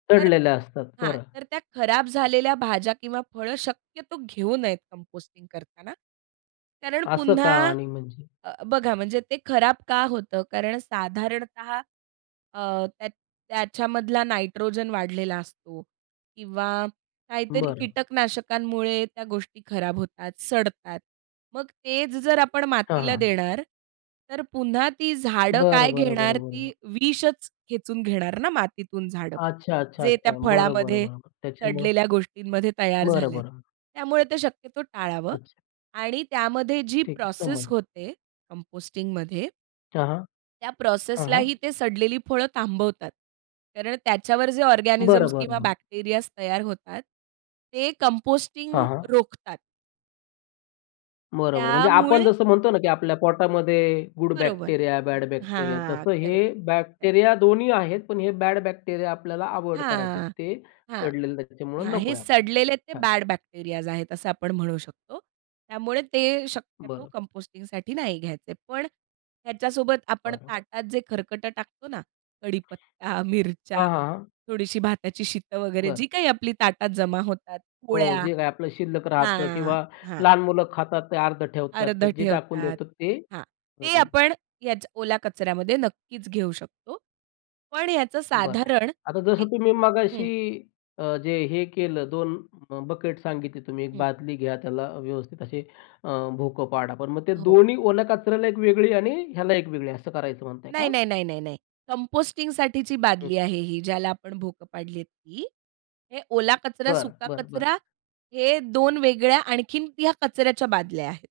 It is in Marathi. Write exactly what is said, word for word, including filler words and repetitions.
तर सडलेलं असतात, हां, बरं. तर त्या खराब झालेल्या भाज्या किंवा फळं शक्यतो घेऊ नयेत कंपोस्टिंग करताना. कारण असं का पुन्हा आणि म्हणजे? अ, बघा म्हणजे ते खराब का होतं? कारण साधारणतः अ, त्या त्याच्यामधला नायट्रोजन वाढलेला असतो किंवा काहीतरी बरं. कीटकनाशकांमुळे त्या गोष्टी खराब होतात, सडतात. मग तेच जर आपण हां, मातीला हां. देणार तर पुन्हा ती झाडं बरं, काय बरं, घेणार बरं, बरं, ती बरं. विषच खेचून घेणार ना मातीतून झाडं. अच्छा, अच्छा, जे त्या अच्छा. बरं, बरं, फळामध्ये बरं. त्याच्यामुळं सडलेल्या गोष्टींमध्ये तयार बरं, झालंय. बरं. त्यामुळे ते शक्यतो टाळावं. अच्छा. आणि त्यामध्ये जी ठीक आहे, प्रोसेस समजलं. होते कंपोस्टिंगमध्ये हां, हां. त्या हां, प्रोसेसलाही हां. ते सडलेली फळं थांबवतात. कारण त्याच्यावर जे बरं, ऑर्गॅनिझम्स बरं, किंवा बरं. बॅक्टेरियाज तयार होतात, ते कंपोस्टिंग हां, हां. रोखतात. बरोबर. म्हणजे आपण त्यामुळे जसं म्हणतो ना की आपल्या पोटामध्ये गुड बरोबर. Bacteria, bad bacteria. हां. तसं करेक्ट. हे करेक्ट. बॅक्टेरिया दोन्ही आहेत. पण हे बॅड बॅक्टेरिया आपल्याला अव्हॉइड करायचे आहेत. हां, हां, ते हां. सडलेले आहे त्याच्यामुळं हां. नको हे आहे आपल्याला. सडलेले ते छान. बॅड बॅक्टेरियाज आहेत असं आपण म्हणू शकतो. त्यामुळे ते शक्यतो बरं. कंपोस्टिंगसाठी नाही घ्यायचे. पण ह्याच्यासोबत आपण बरं. ताटात जे खरकटं टाकतो ना कढीपत्ता, मिरच्या, हां, हां, हां. थोडीशी भाताची शीतं वगैरे बरं. जी काही आपली ताटात जमा होतात, हो. पोळ्या. जे काय आपलं शिल्लक राहतं हां, किंवा हां. लहान मुलं खातात ते अर्ध ठेवतात. तर अर्धं जे टाकून ठेवतात. देतो ते. हां. ते हं. आपण ह्याच ओला कचऱ्यामध्ये नक्कीच घेऊ शकतो. पण याचं बरं. साधारण आता एक जसं तुम्ही हं. मगाशी अ, जे हे केलं, दोन बकेट सांगितले तुम्ही. एक हं. बादली घ्या त्याला व्यवस्थित अशी अ, भोकं पाडा. पण मग ते हो. दोन्ही ओल्या कचऱ्याला एक वेगळी आणि ह्याला एक वेगळी असं करायचं म्हणताय नाही, का? नाही, नाही, नाही, नाही. कंपोस्टिंगसाठीची हं. बादली आहे ही, ज्याला आपण भोकं पाडली आहेत ती. हे ओला कचरा, बरं, सुका बरं, बरं. कचरा हे दोन वेगळ्या आणखीन, या कचऱ्याच्या बादल्या आहेत.